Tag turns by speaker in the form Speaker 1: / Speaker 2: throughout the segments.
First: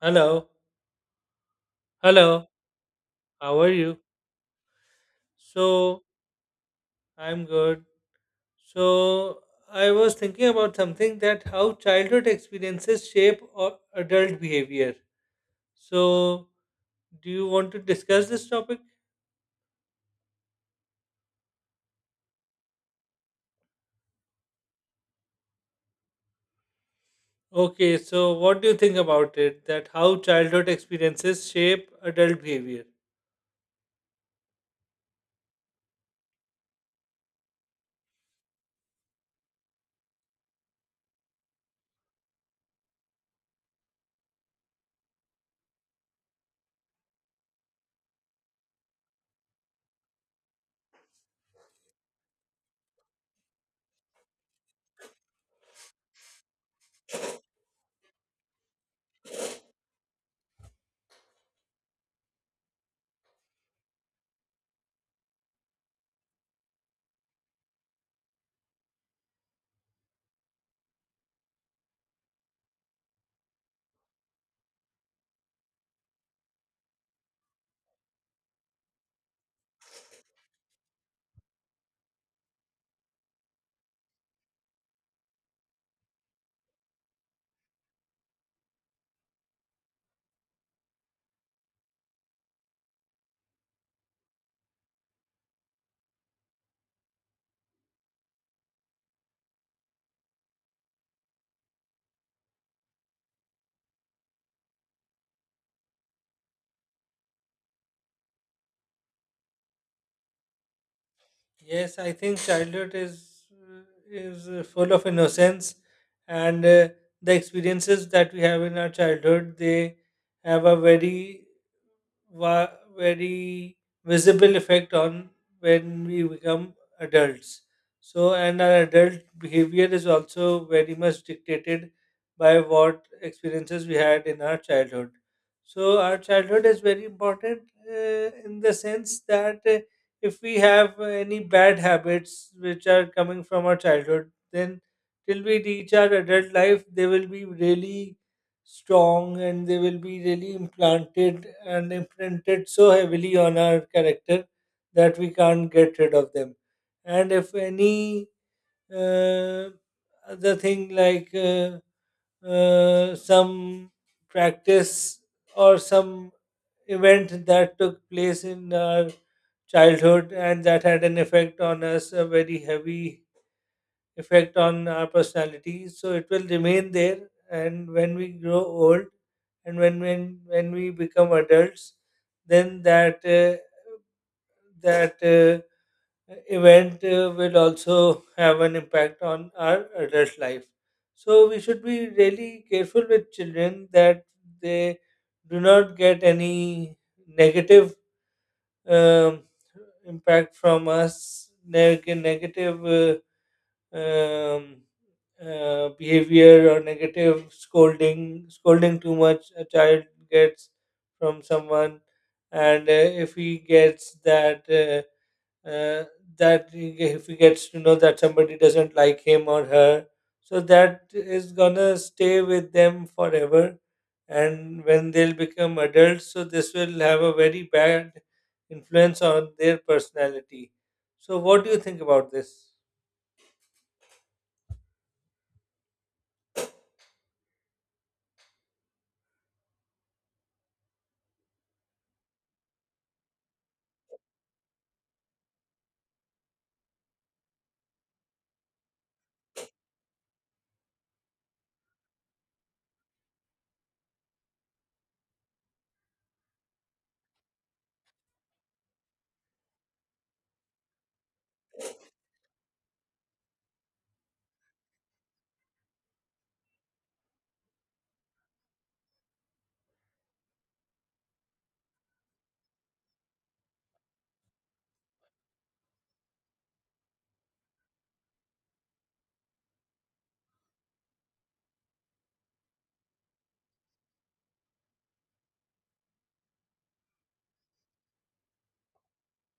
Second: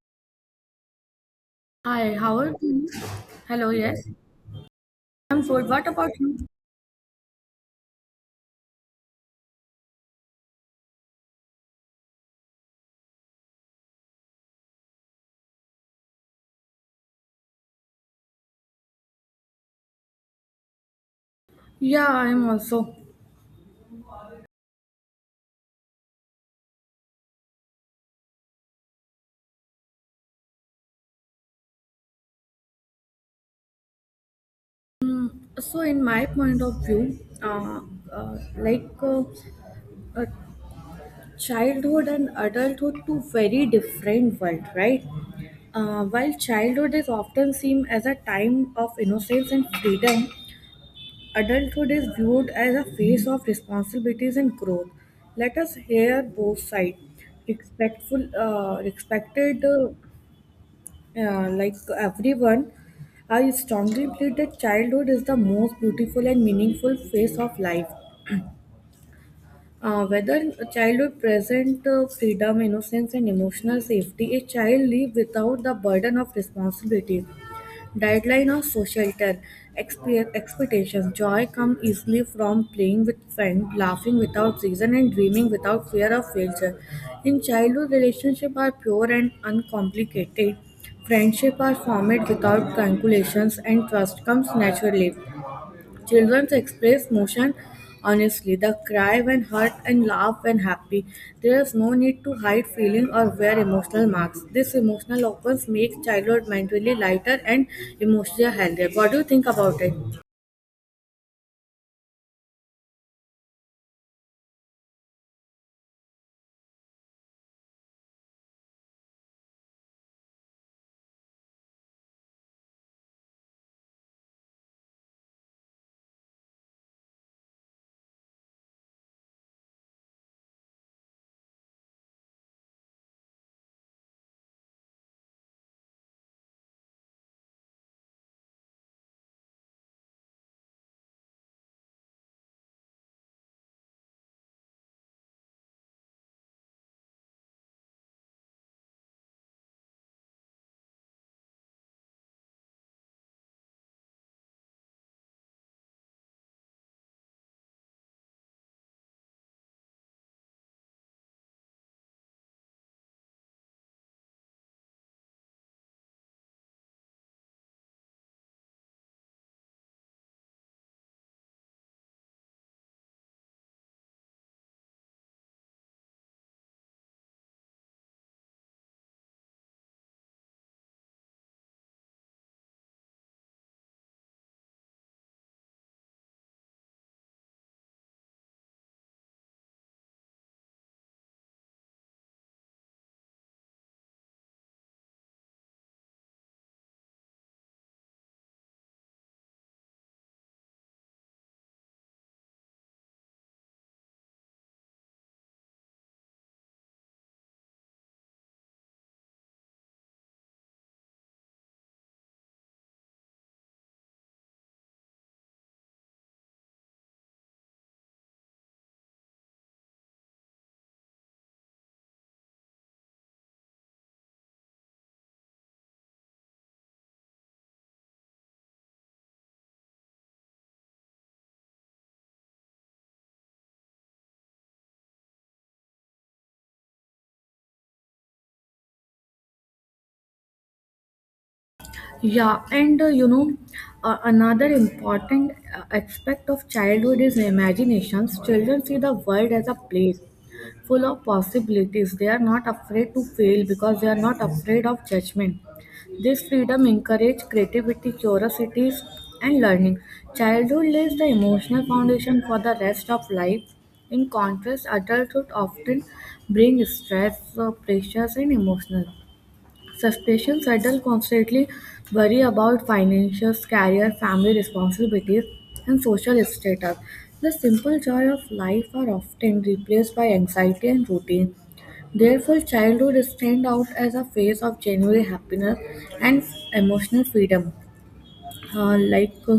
Speaker 1: Hello,
Speaker 2: Hi, how
Speaker 1: hello,
Speaker 2: are you?
Speaker 1: how
Speaker 2: Hello,
Speaker 1: are you?
Speaker 2: yes. I'm good. What
Speaker 1: So,
Speaker 2: about you?
Speaker 1: I'm good. So, I was thinking about something, that how childhood experiences shape or adult behavior. So, do you want to discuss this topic?
Speaker 2: Yeah, I'm also.
Speaker 1: Okay, so what do you think about it? That how childhood experiences shape adult behavior?
Speaker 2: Mm, so, in my point of view, uh, like uh, uh, childhood and adulthood, two very different world, right? While childhood is often seen as a time of innocence and freedom, adulthood is viewed as a phase of responsibilities and growth. Let us hear both sides. Respected yeah, like everyone, I strongly believe that childhood is the most beautiful and meaningful phase of life. Whether a childhood present freedom, innocence, and emotional safety, a child lives without the burden of responsibility deadline or societal expectations. Joy comes easily from playing with friends, laughing without reason, and dreaming without fear of failure. In childhood, relationships are pure and uncomplicated. Friendship are formed without calculations, and trust comes naturally. Children express emotion honestly. They cry when hurt and laugh when happy. There is no need to hide feeling or wear emotional masks. This emotional opens makes childhood mentally lighter and emotionally healthier. What do you think about it?
Speaker 1: Yes, I think childhood uh, is full of innocence, and the experiences that we have in our childhood, they have a very va- very visible effect on when we become adults. So, and our adult behavior is also very much dictated by what experiences we had in our childhood. So, our childhood is very important in the sense that if we have any bad habits which are coming from our childhood, then till we reach our adult life, they will be really strong, and they will be really implanted and imprinted so heavily on our character that we can't get rid of them. And if any uh, other thing, like some practice or some event that took place in our childhood, and that had an effect on us, a very heavy effect on our personality. So it will remain there, and when we grow old, and when we become adults, then that event will also have an impact on our adult life. So we should be really careful with children, that they do not get any negative um, impact from us, negative uh, um, behavior, or negative scolding. Scolding too much a child gets from someone, and if he gets that uh, that he if he gets to know that somebody doesn't like him or her, so that is gonna stay with them forever. And when they'll become adults, so this will have a very bad influence on their personality. So, what do you think about this?
Speaker 2: Yeah, and another important aspect of childhood is imaginations. Children see the world as a place full of possibilities. They are not afraid to fail because they are not afraid of judgment. This freedom encourages creativity, curiosity, and learning. Childhood lays the emotional foundation for the rest of life. In contrast, adulthood often brings stress, pressures, and emotional suspicious adults constantly worry about finances, career, family responsibilities, and social status. The simple joy of life are often replaced by anxiety and routine. Therefore, childhood stands out as a phase of genuine happiness and emotional freedom. Like,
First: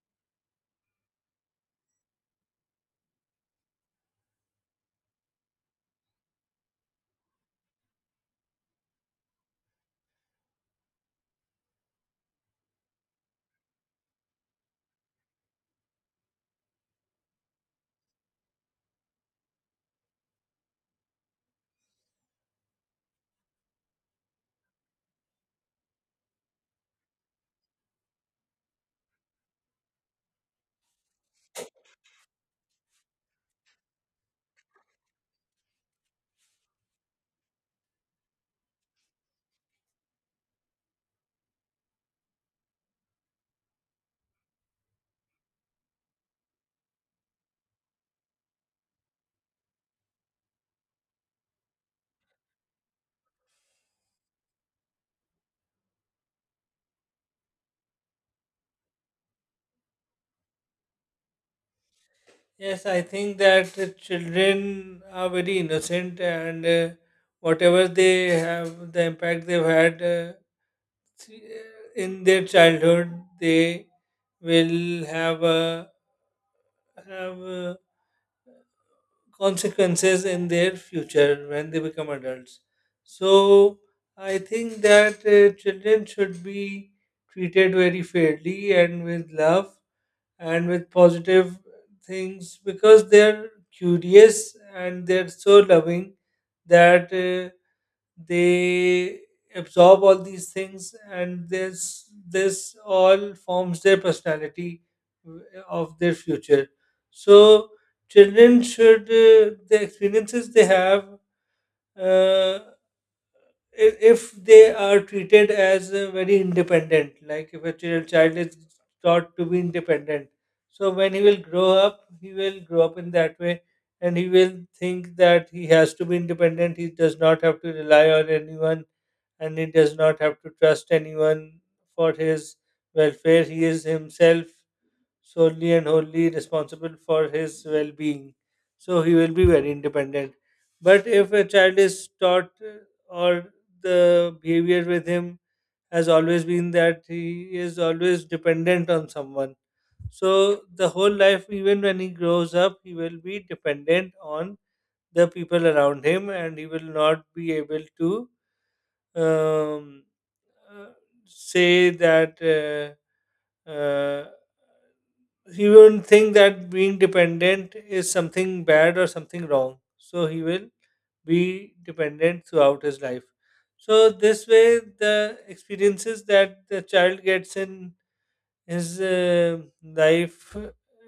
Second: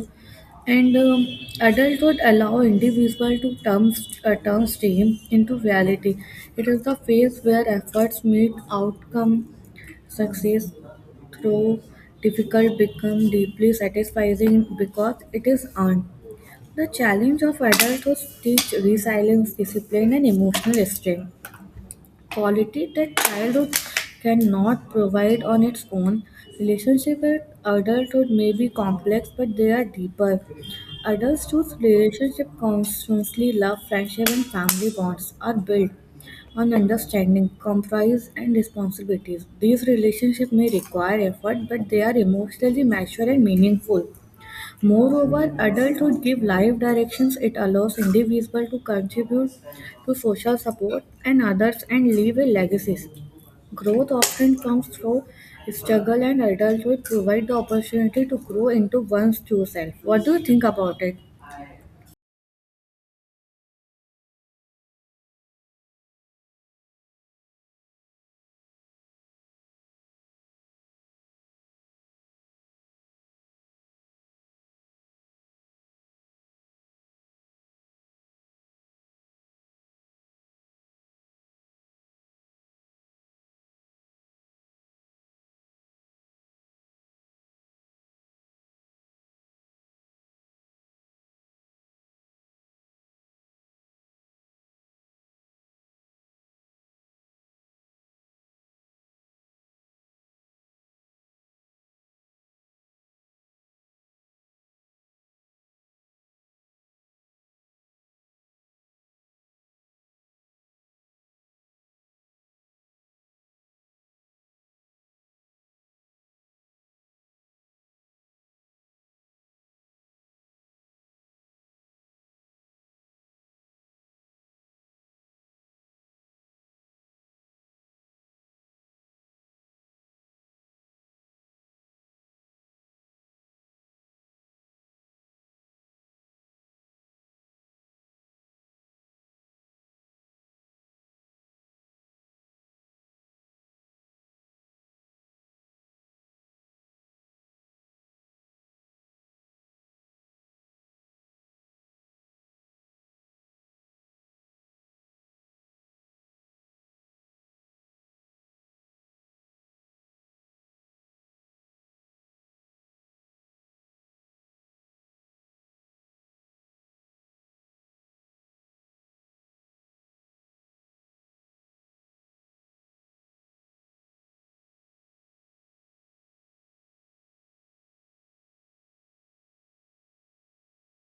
Speaker 2: and Adulthood allow individual to turn dream into reality. It is the phase where efforts meet outcome, success, through difficult become deeply satisfying because it is earned. The challenge of adulthood teach resilience, discipline, and emotional strength quality that childhood cannot provide on its own. Relationship with adulthood may be complex, but they are deeper. Adults choose relationship constantly love, friendship, and family bonds are built on understanding, compromise, and responsibilities. These relationships may require effort, but they are emotionally mature and meaningful. Moreover, adulthood gives life directions. It allows individuals to contribute to social support and others and leave a legacy. Growth often comes through struggle, and adulthood provide the opportunity to grow into one's true self. What do you think about it?
Speaker 1: Yes, I think that the children are very innocent, and whatever they have, the impact they've had th- in their childhood, they will have consequences in their future when they become adults. So I think that children should be treated very fairly and with love, and with positive things, because they're curious and they're so loving that they absorb all these things, and this all forms their personality w- of their future. So children should, the experiences they have, uh, if they are treated as very independent, like if a child is taught to be independent, so when he will grow up, he will grow up in that way, and he will think that he has to be independent. He does not have to rely on anyone, and he does not have to trust anyone for his welfare. He is himself solely and wholly responsible for his well being. So he will be very independent. But if a child is taught or the behavior with him has always been that he is always dependent on someone, so the whole life, even when he grows up, he will be dependent on the people around him, and he will not be able to um, uh, say that. Uh, uh, he won't think that being dependent is something bad or something wrong. So he will be dependent throughout his life. So this way, the experiences that the child gets in his life,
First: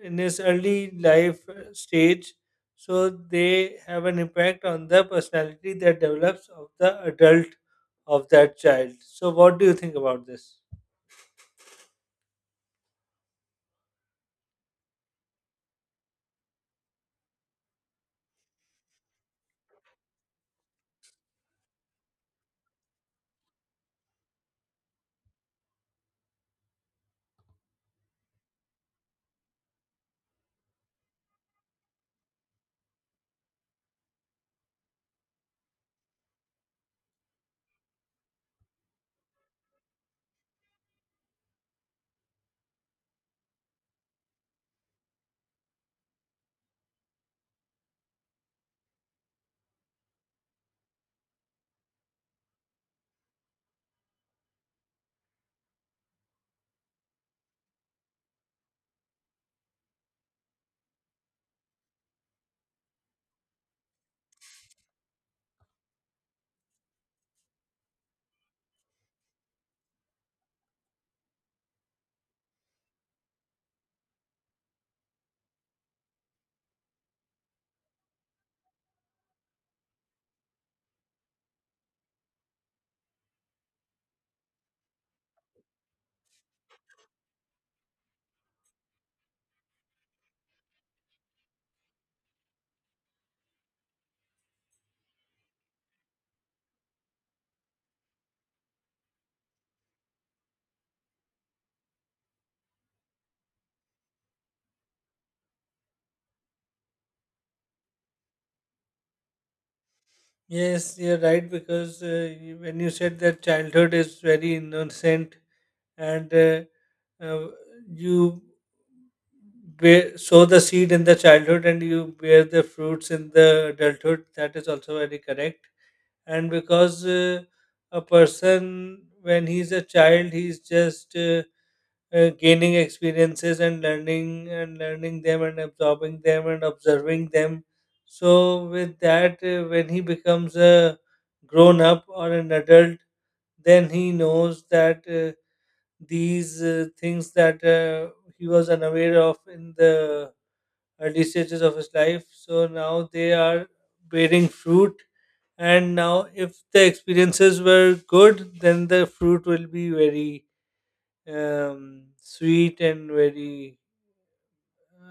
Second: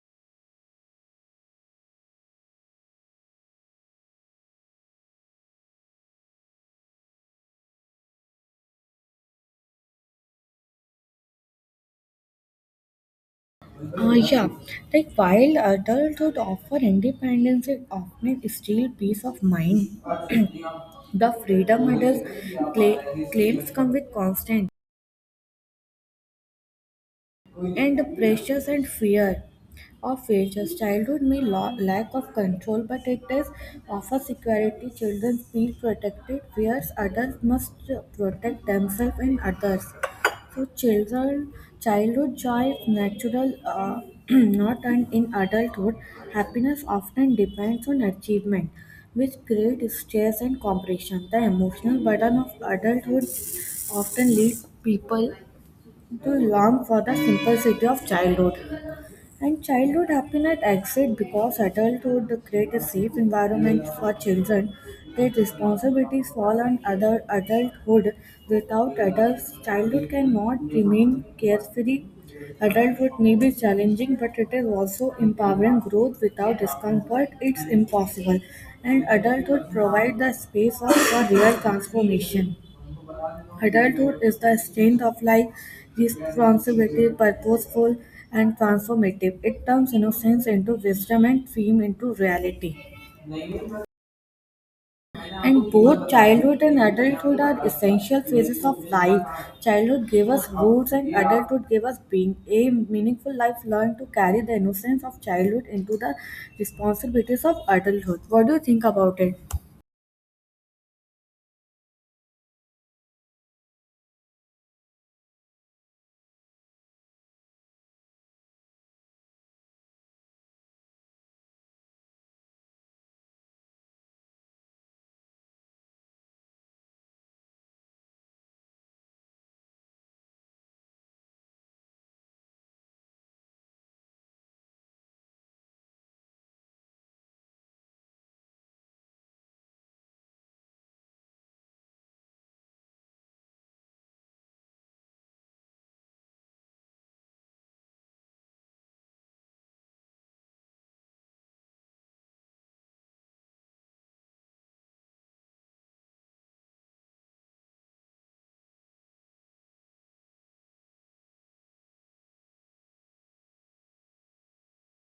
Speaker 1: in his early life stage, so they have an impact on the personality that develops of the adult of that child. So what do you think about this?
Speaker 2: Yeah, like while adulthood offer independence, it often steals peace of mind. The freedom it is claims come with constant and the pressures and fear of failures. Childhood may lack of control, but it does offer security. Children feel protected, whereas adults must protect themselves and others. So, childhood joy is natural, not earned in adulthood. Happiness often depends on achievement, which creates stress and compression. The emotional burden of adulthood often leads people to long for the simplicity of childhood. And childhood happiness exists because adulthood creates a safe environment for children. Their responsibilities fall on other adulthood. Without adults, childhood cannot remain carefree. Adulthood may be challenging, but it is also empowering growth without discomfort. It's impossible. And adulthood provides the for real transformation. Adulthood is the strength of life, responsibility, purposeful, and transformative. It turns innocence into wisdom and dream into reality. And both childhood and adulthood are essential phases of life. Childhood gave us roots, and adulthood gave us being. A meaningful life learned to carry the innocence of childhood into the responsibilities of adulthood. What do you think about it?
Speaker 1: Yes, you're right, because when you said that childhood is very innocent, and uh, you bear, sow the seed in the childhood and you bear the fruits in the adulthood, that is also very correct. And because a person, when he's a child, he's just gaining experiences and learning them and absorbing them and observing them. So with that, when he becomes a grown up or an adult, then he knows that these things that he was unaware of in the early stages of his life. So now they are bearing fruit. And now, if the experiences were good, then the fruit will be very sweet and very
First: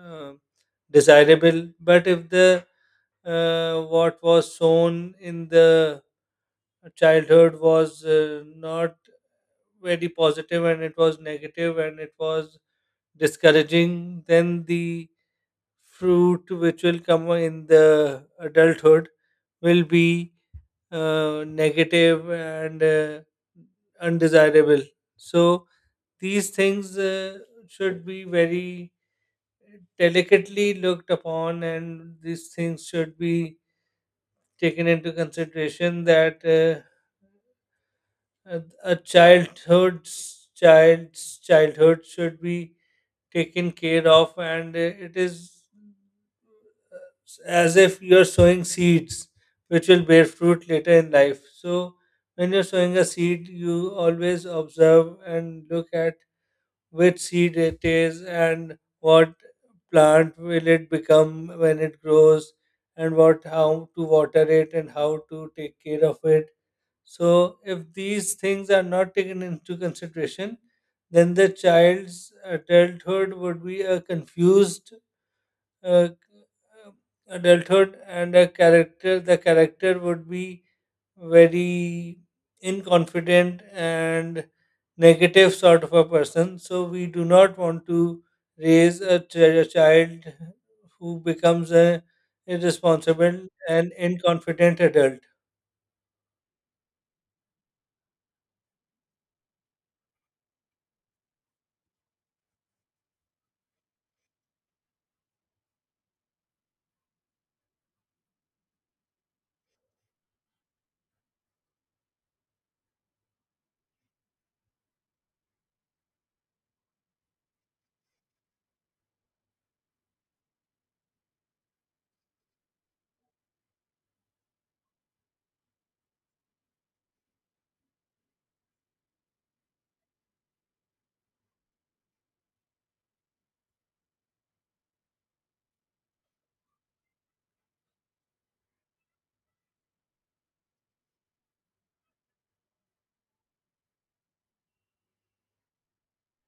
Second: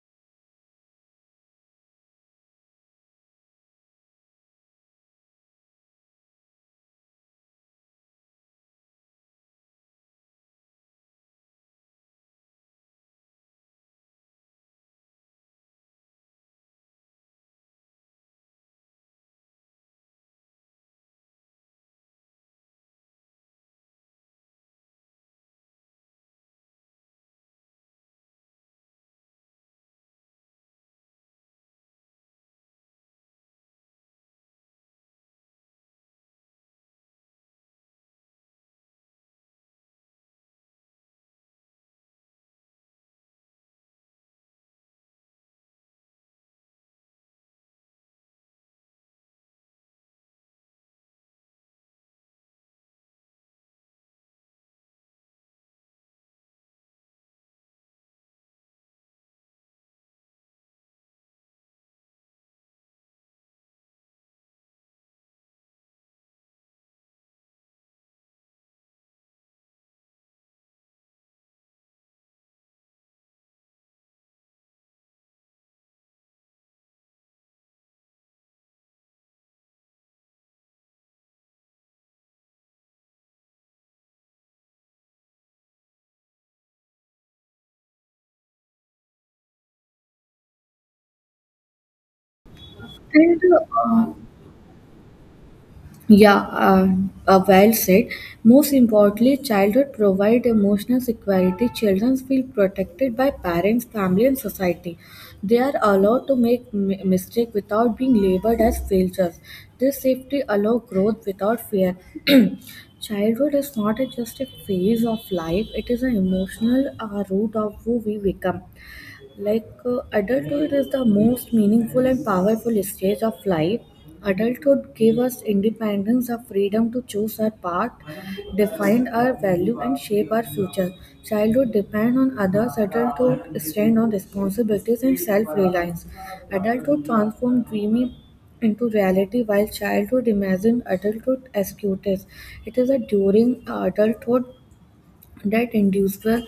Speaker 1: uh, desirable, but if the what was sown in the childhood was not very positive, and it was negative, and it was discouraging, then the fruit which will come in the adulthood will be negative and undesirable. So these things should be very delicately looked upon, and these things should be taken into consideration, that a a childhood's child's childhood should be taken care of, and it is as if you are sowing seeds which will bear fruit later in life. So, when you're sowing a seed, you always observe and look at which seed it is, and what plant will it become when it grows, and what, how to water it and how to take care of it. So if these things are not taken into consideration, then the child's adulthood would be a confused uh, adulthood, and a character, the character would be very inconfident and negative sort of a person. So we do not want to raise a, a child who becomes a
Speaker 2: And
Speaker 1: irresponsible and
Speaker 2: uh,
Speaker 1: inconfident adult.
Speaker 2: Yeah, uh, well said. Most importantly, childhood provide emotional security. Children feel protected by parents, family, and society. They are allowed to make mistake without being labeled as failures. This safety allow growth without fear. Childhood is not a- just a phase of life; it is an emotional root of who we become like adulthood is the most meaningful and powerful stage of life. Adulthood gave us independence, the freedom to choose our path, define our value and shape our future. Childhood depends on others, adulthood stand on responsibilities and self-reliance. Adulthood transforms dreamy into reality while childhood imagines adulthood as cutest. It is a during adulthood that individuals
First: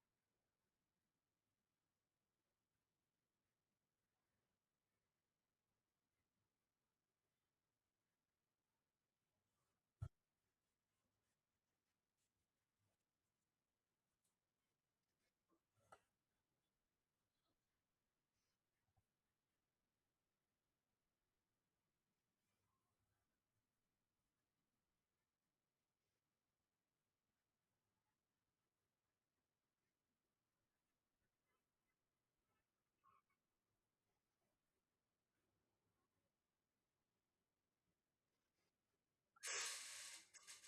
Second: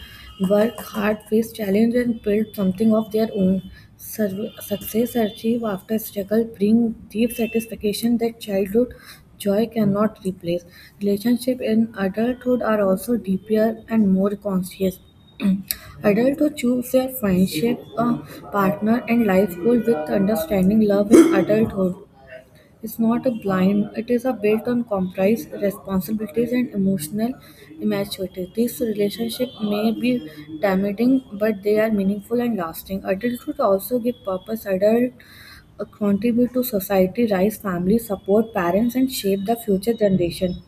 Speaker 2: work hard, face challenge, and build something of their own. Success achieved after struggle bring deep satisfaction that childhood joy cannot replace. Relationships in adulthood are also deeper and more conscious. Adults who choose their friendship, a partner, and life goal with understanding love in adulthood. It's not a blame, it is a built on compromise, responsibilities, and emotional immaturity. These relationships may be damaging, but they are meaningful and lasting. Adulthood also give purpose. Adult contribute to society, raise family, support parents, and shape the future generation.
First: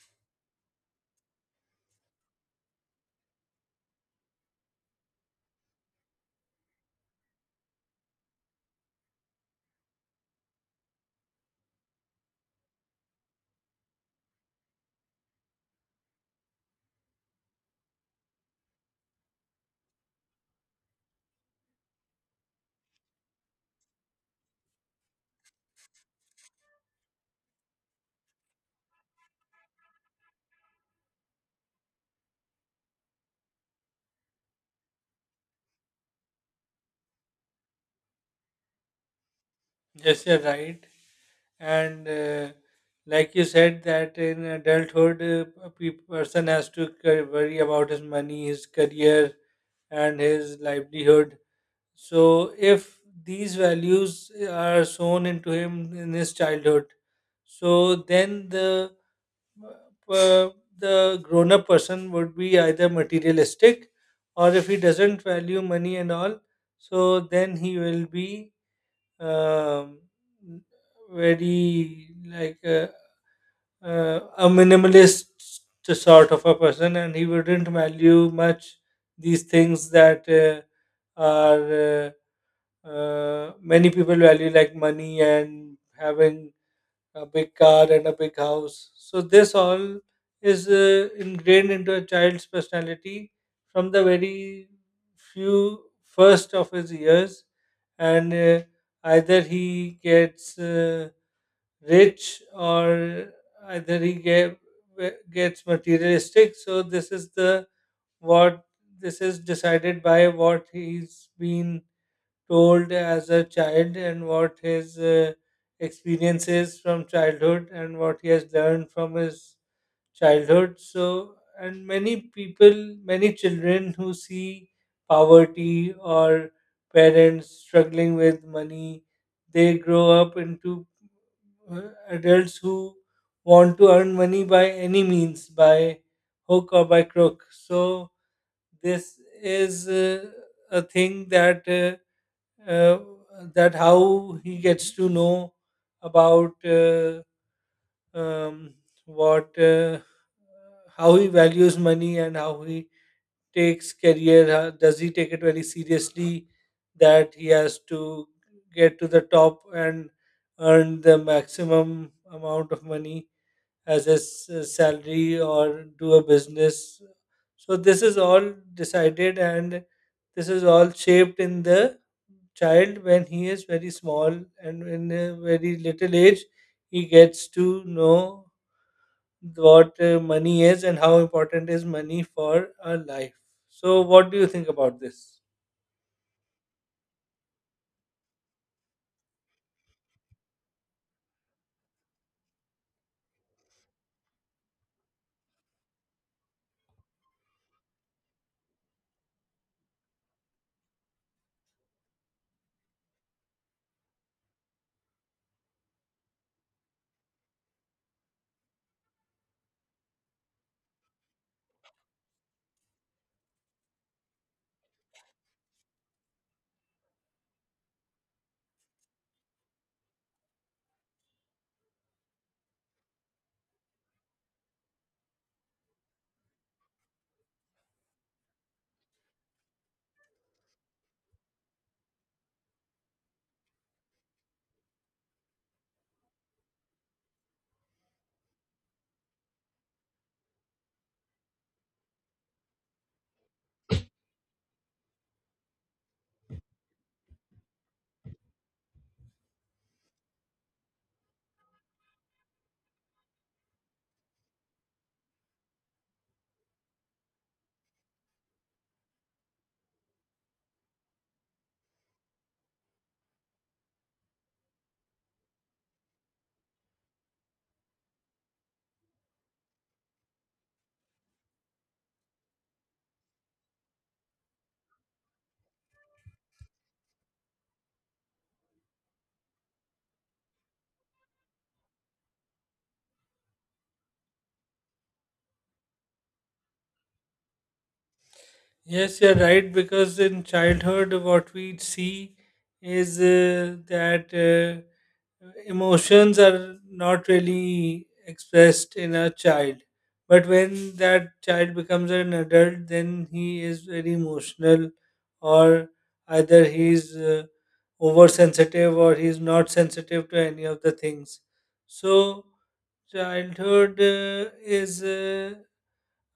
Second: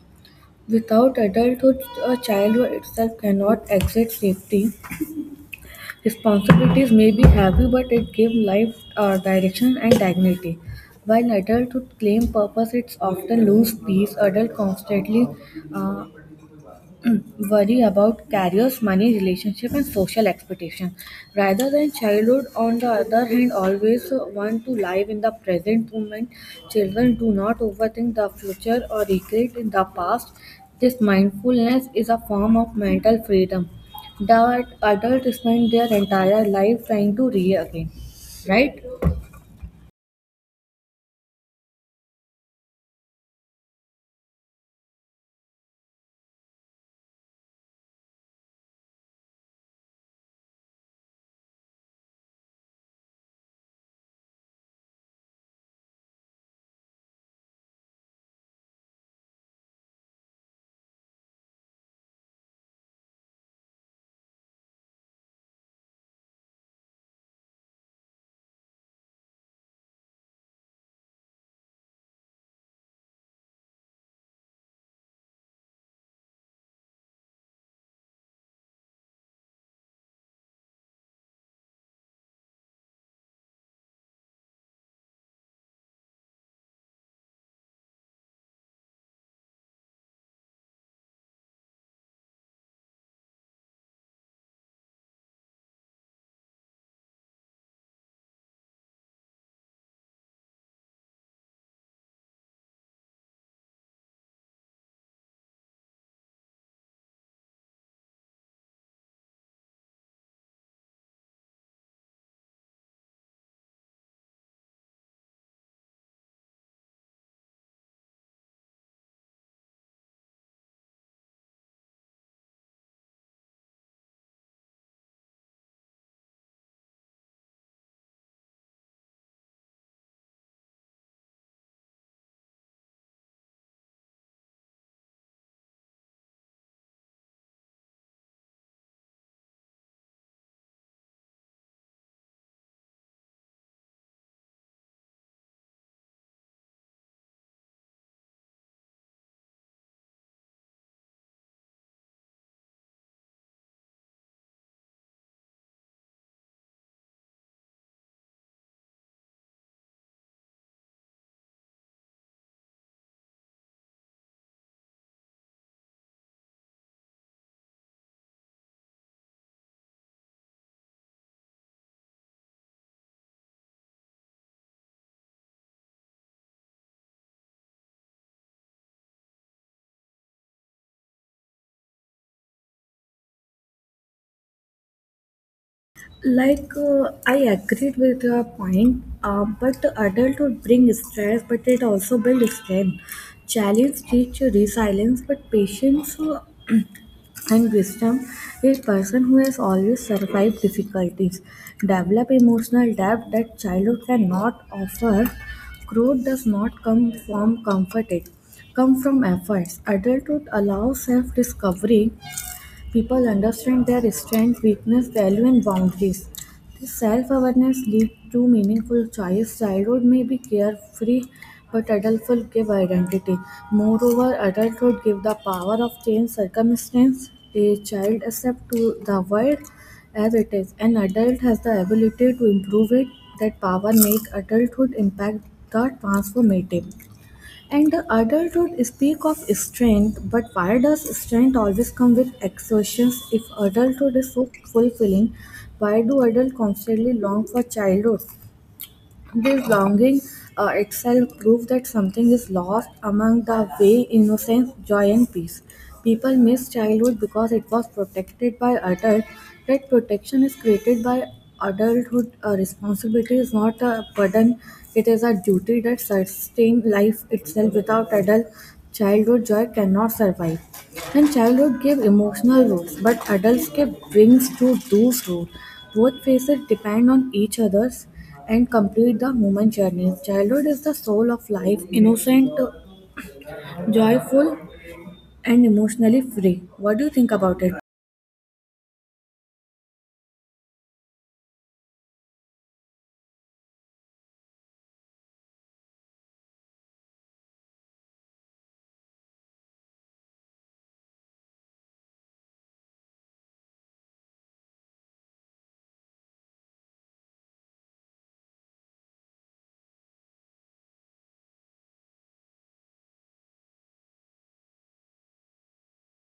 Speaker 2: Without adulthood, a child itself cannot exit safety. Responsibilities may be heavy, but it gives life direction and dignity. While adulthood claim purpose, it's often lose peace. Adults constantly uh, worry about careers, money, relationship, and social expectation. Rather than childhood, on the other hand, always want to live in the present moment. Children do not overthink the future or regret in the past. This mindfulness is a form of mental freedom that adults spend their entire life trying to regain. Right?
Speaker 1: Yes, you're right. And like you said, that in adulthood, person has to worry about his money, his career, and his livelihood. So, if these values are sown into him in his childhood, so then uh, the grown up person would be either materialistic, or if he doesn't value money and all, so then he will be um, very like a minimalist sort of a person, and he wouldn't value much these things that are. Uh, Many people value like money and having a big car and a big house. So this all is ingrained into a child's personality from the very few first of his years, and either he gets rich, or either he get, gets materialistic. So this is the what, this is decided by what he's been told as a child, and what his experiences from childhood, and what he has learned from his childhood. So, and many people, many children who see poverty or parents struggling with money, they grow up into uh, adults who want to earn money by any means, by hook or by crook. So this is a thing that uh, that how he gets to know about um, what, how he values money, and how he takes career, how, does he take it very seriously, that he has to get to the top and earn the maximum amount of money as his salary, or do a business. So this is all decided and this is all shaped in the child when he is very small, and in a very little age he gets to know what money is, and how important is money for our life. So what do you think about this?
Speaker 2: Like, I agreed with your point, but adulthood brings stress, but it also builds strength. Challenge teach you resilience, but patience and wisdom. A person who has always survived difficulties develop emotional depth that childhood cannot offer. Growth does not come from comfort; it come from efforts. Adulthood allows self-discovery. People understand their strengths, weakness, value, and boundaries. This self-awareness leads to meaningful choice. Childhood may be carefree, but adulthood give identity. Moreover, adulthood give the power of change circumstance. A child accepts to the world as it is. An adult has the ability to improve it. That power make adulthood impact the transformative. And adulthood speak of strength, but why does strength always come with exertions? If adulthood is so fulfilling, why do adults constantly long for childhood? This longing itself proves that something is lost among the way, innocence, joy, and peace. People miss childhood because it was protected by adults. That protection is created by adulthood. A responsibility is not a burden, it is a duty that sustains life itself. Without adult childhood, joy cannot survive. And childhood gives emotional roots, but adults give brings to those roots. Both phases depend on each other's and complete the human journey. Childhood is the soul of life, innocent, joyful, and emotionally free. What do you think about it?
Speaker 1: Yes, you're right. Because in childhood, what we see is that emotions are not really expressed in a child, but when that child becomes an adult, then he is very emotional, or either he's oversensitive, or he's not sensitive to any of the things. So childhood is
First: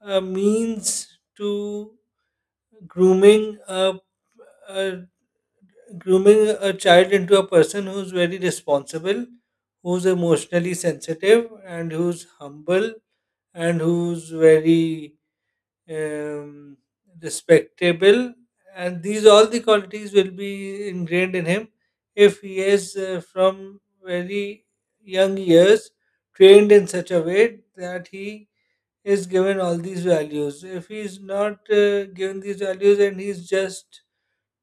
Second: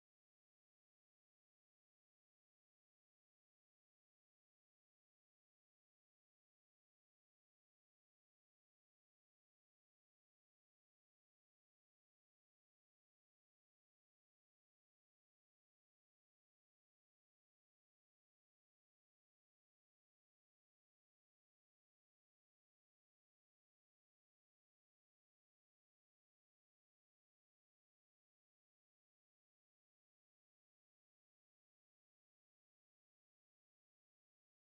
Speaker 1: a means to grooming a. Grooming a child into a person who's very responsible, who's emotionally sensitive, and who's humble, and who's very um, respectable. And these all the qualities will be ingrained in him if he is, from very young years, trained in such a way that he is given all these values. If he is not given these values, and he's just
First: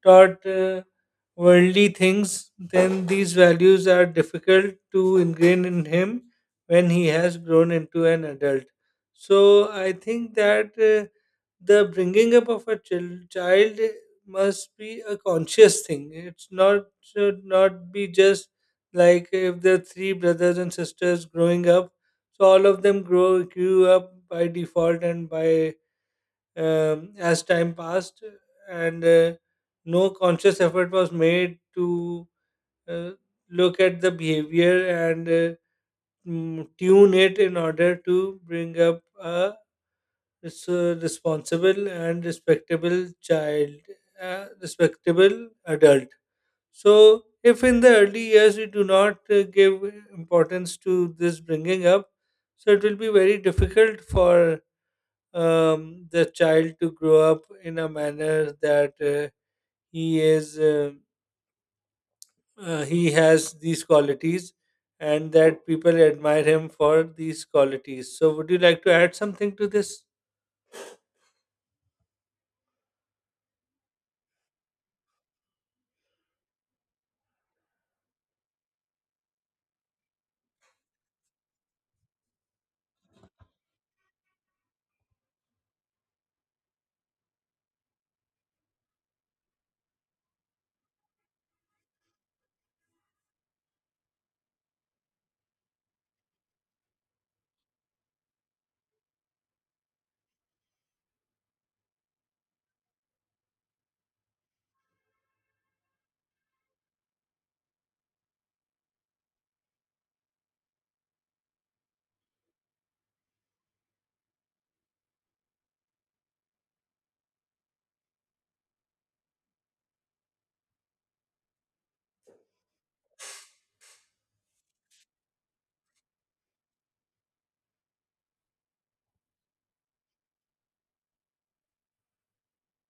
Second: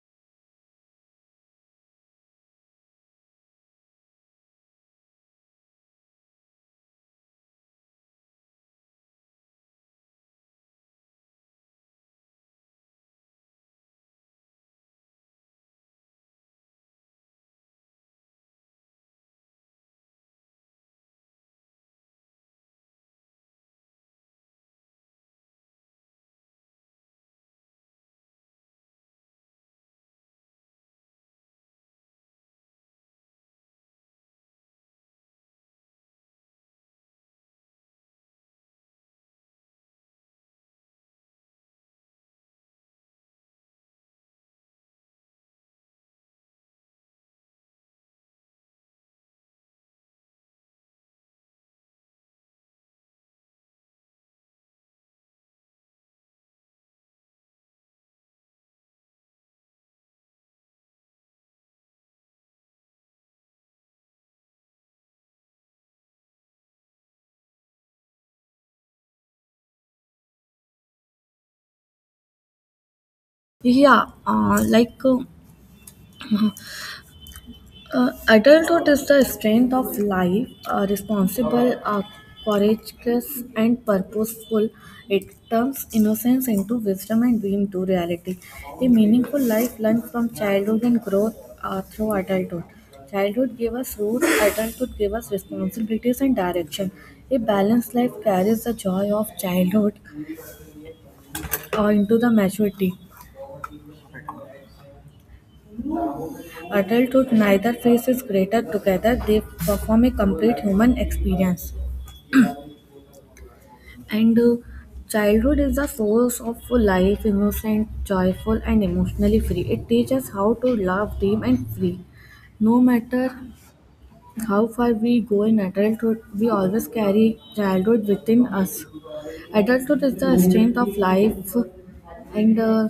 Speaker 1: taught worldly things, then these values are difficult to ingrain in him when he has grown into an adult. So I think that the bringing up of a child must be a conscious thing. It's not, should not be just like if there are three brothers and sisters growing up, so all of them grow grew up by default and by, as time passed, and no conscious effort was made to uh, look at the behavior, and tune it in order to bring up a responsible and respectable child, respectable adult. So, if in the early years we do not give importance to this bringing up, so it will be very difficult for the child to grow up in a manner that he is uh, he has these qualities, and that people admire him for these qualities. So would you like to add something to this?
Speaker 2: Yeah, adulthood is the strength of life, responsible, courageous, and purposeful. It turns innocence into wisdom and dream to reality. A meaningful life learned from childhood and growth through adulthood. Childhood gave us roots, adulthood gave us responsibilities and direction. A balanced life carries the joy of childhood into the maturity. Adulthood neither phase is greater together, they perform a complete human experience. And Childhood is the source of life, innocent, joyful, and emotionally free. It teaches how to love, dream, and free. No matter how far we go in adulthood, we always carry childhood within us. Adulthood is the strength of life, and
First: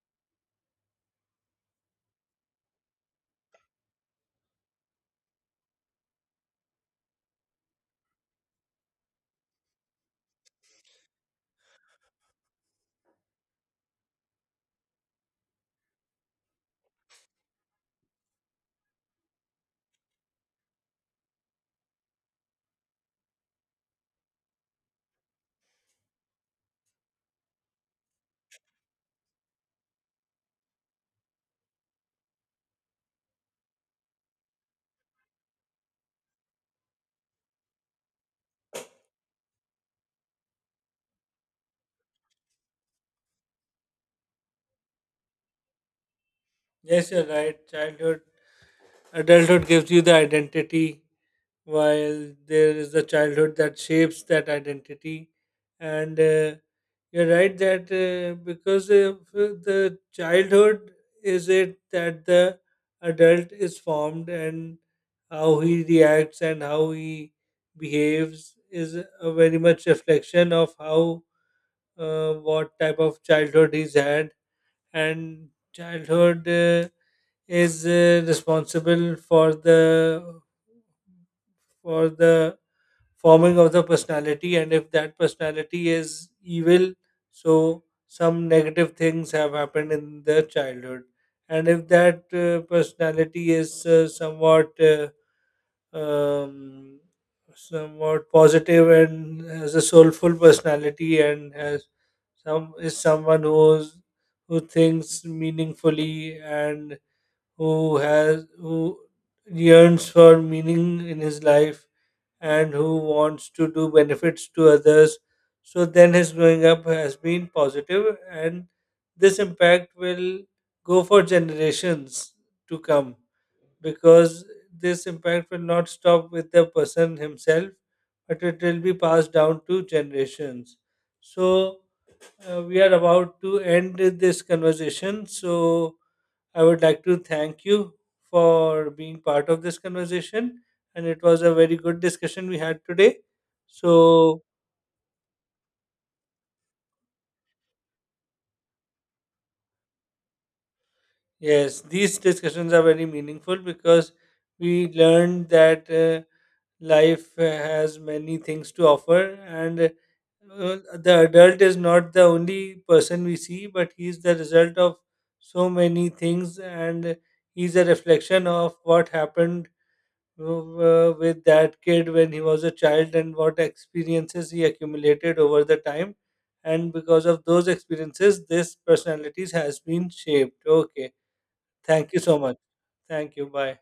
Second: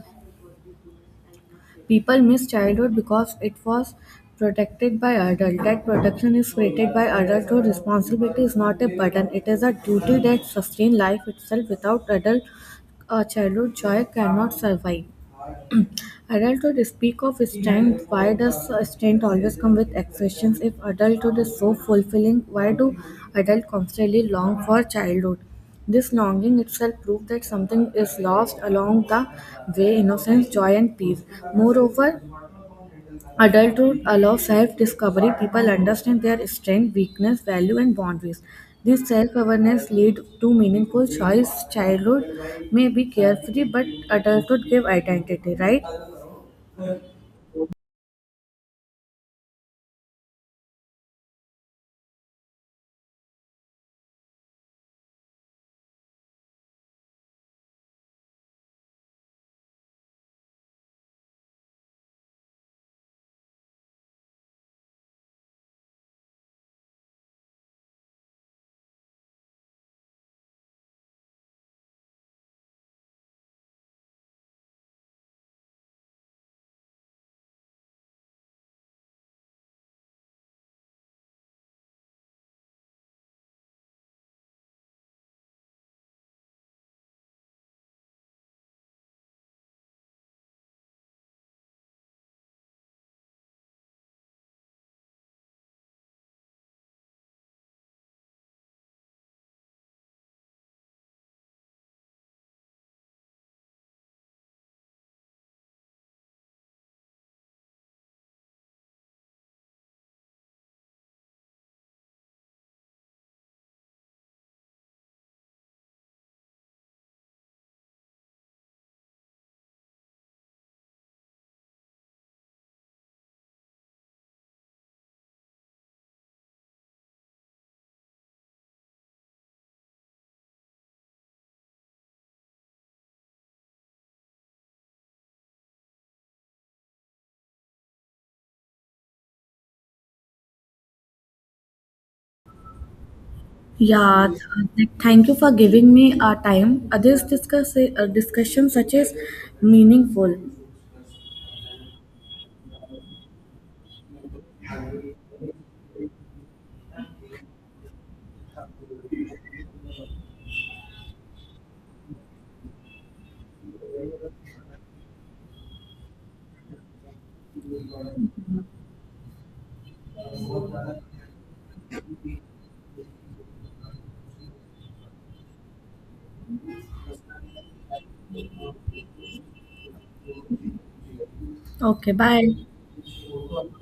Speaker 2: people miss childhood because it was protected by adults. That protection is created by adulthood. Responsibility is not a burden, it is a duty that sustains life itself. Without adult childhood, joy cannot survive. Adulthood speak of strength. Why does strength always come with exceptions? If adulthood is so fulfilling, why do adults constantly long for childhood? This longing itself proves that something is lost along the way innocence, joy, and peace. Moreover, adulthood allows self discovery. People understand their strength, weakness, value, and boundaries. This self awareness leads to meaningful choice. Childhood may be carefree, but adulthood gives identity, right?
Speaker 1: Yes, you're right. Childhood, adulthood gives you the identity, while there is the childhood that shapes that identity. And you're right that because of the childhood is it that the adult is formed, and how he reacts and how he behaves is a very much reflection of how, what type of childhood he's had. And childhood is responsible for the, for the forming of the personality. And if that personality is evil, so some negative things have happened in their childhood. And if that personality is somewhat um, somewhat positive, and has a soulful personality, and has some, is someone who's, who thinks meaningfully, and who has, who yearns for meaning in his life, and who wants to do benefits to others, so then his growing up has been positive, and this impact will go for generations to come, because this impact will not stop with the person himself, but it will be passed down to generations. So we are about to end this conversation. So I would like to thank you for being part of this conversation. And it was a very good discussion we had today.
Speaker 2: Yeah,
Speaker 1: So,
Speaker 2: thank you for giving me our time. This discussion such is meaningful.
Speaker 1: yes, these discussions are very meaningful, because we learned that life has many things to offer. And the adult is not the only person we see, but he's the result of so many things, and he's a reflection of what happened with that kid when he was a child, and what experiences he accumulated over the time, and because of those experiences this personalities has been shaped. Okay,
Speaker 2: Okay,
Speaker 1: thank you so
Speaker 2: bye.
Speaker 1: much. Thank you, bye.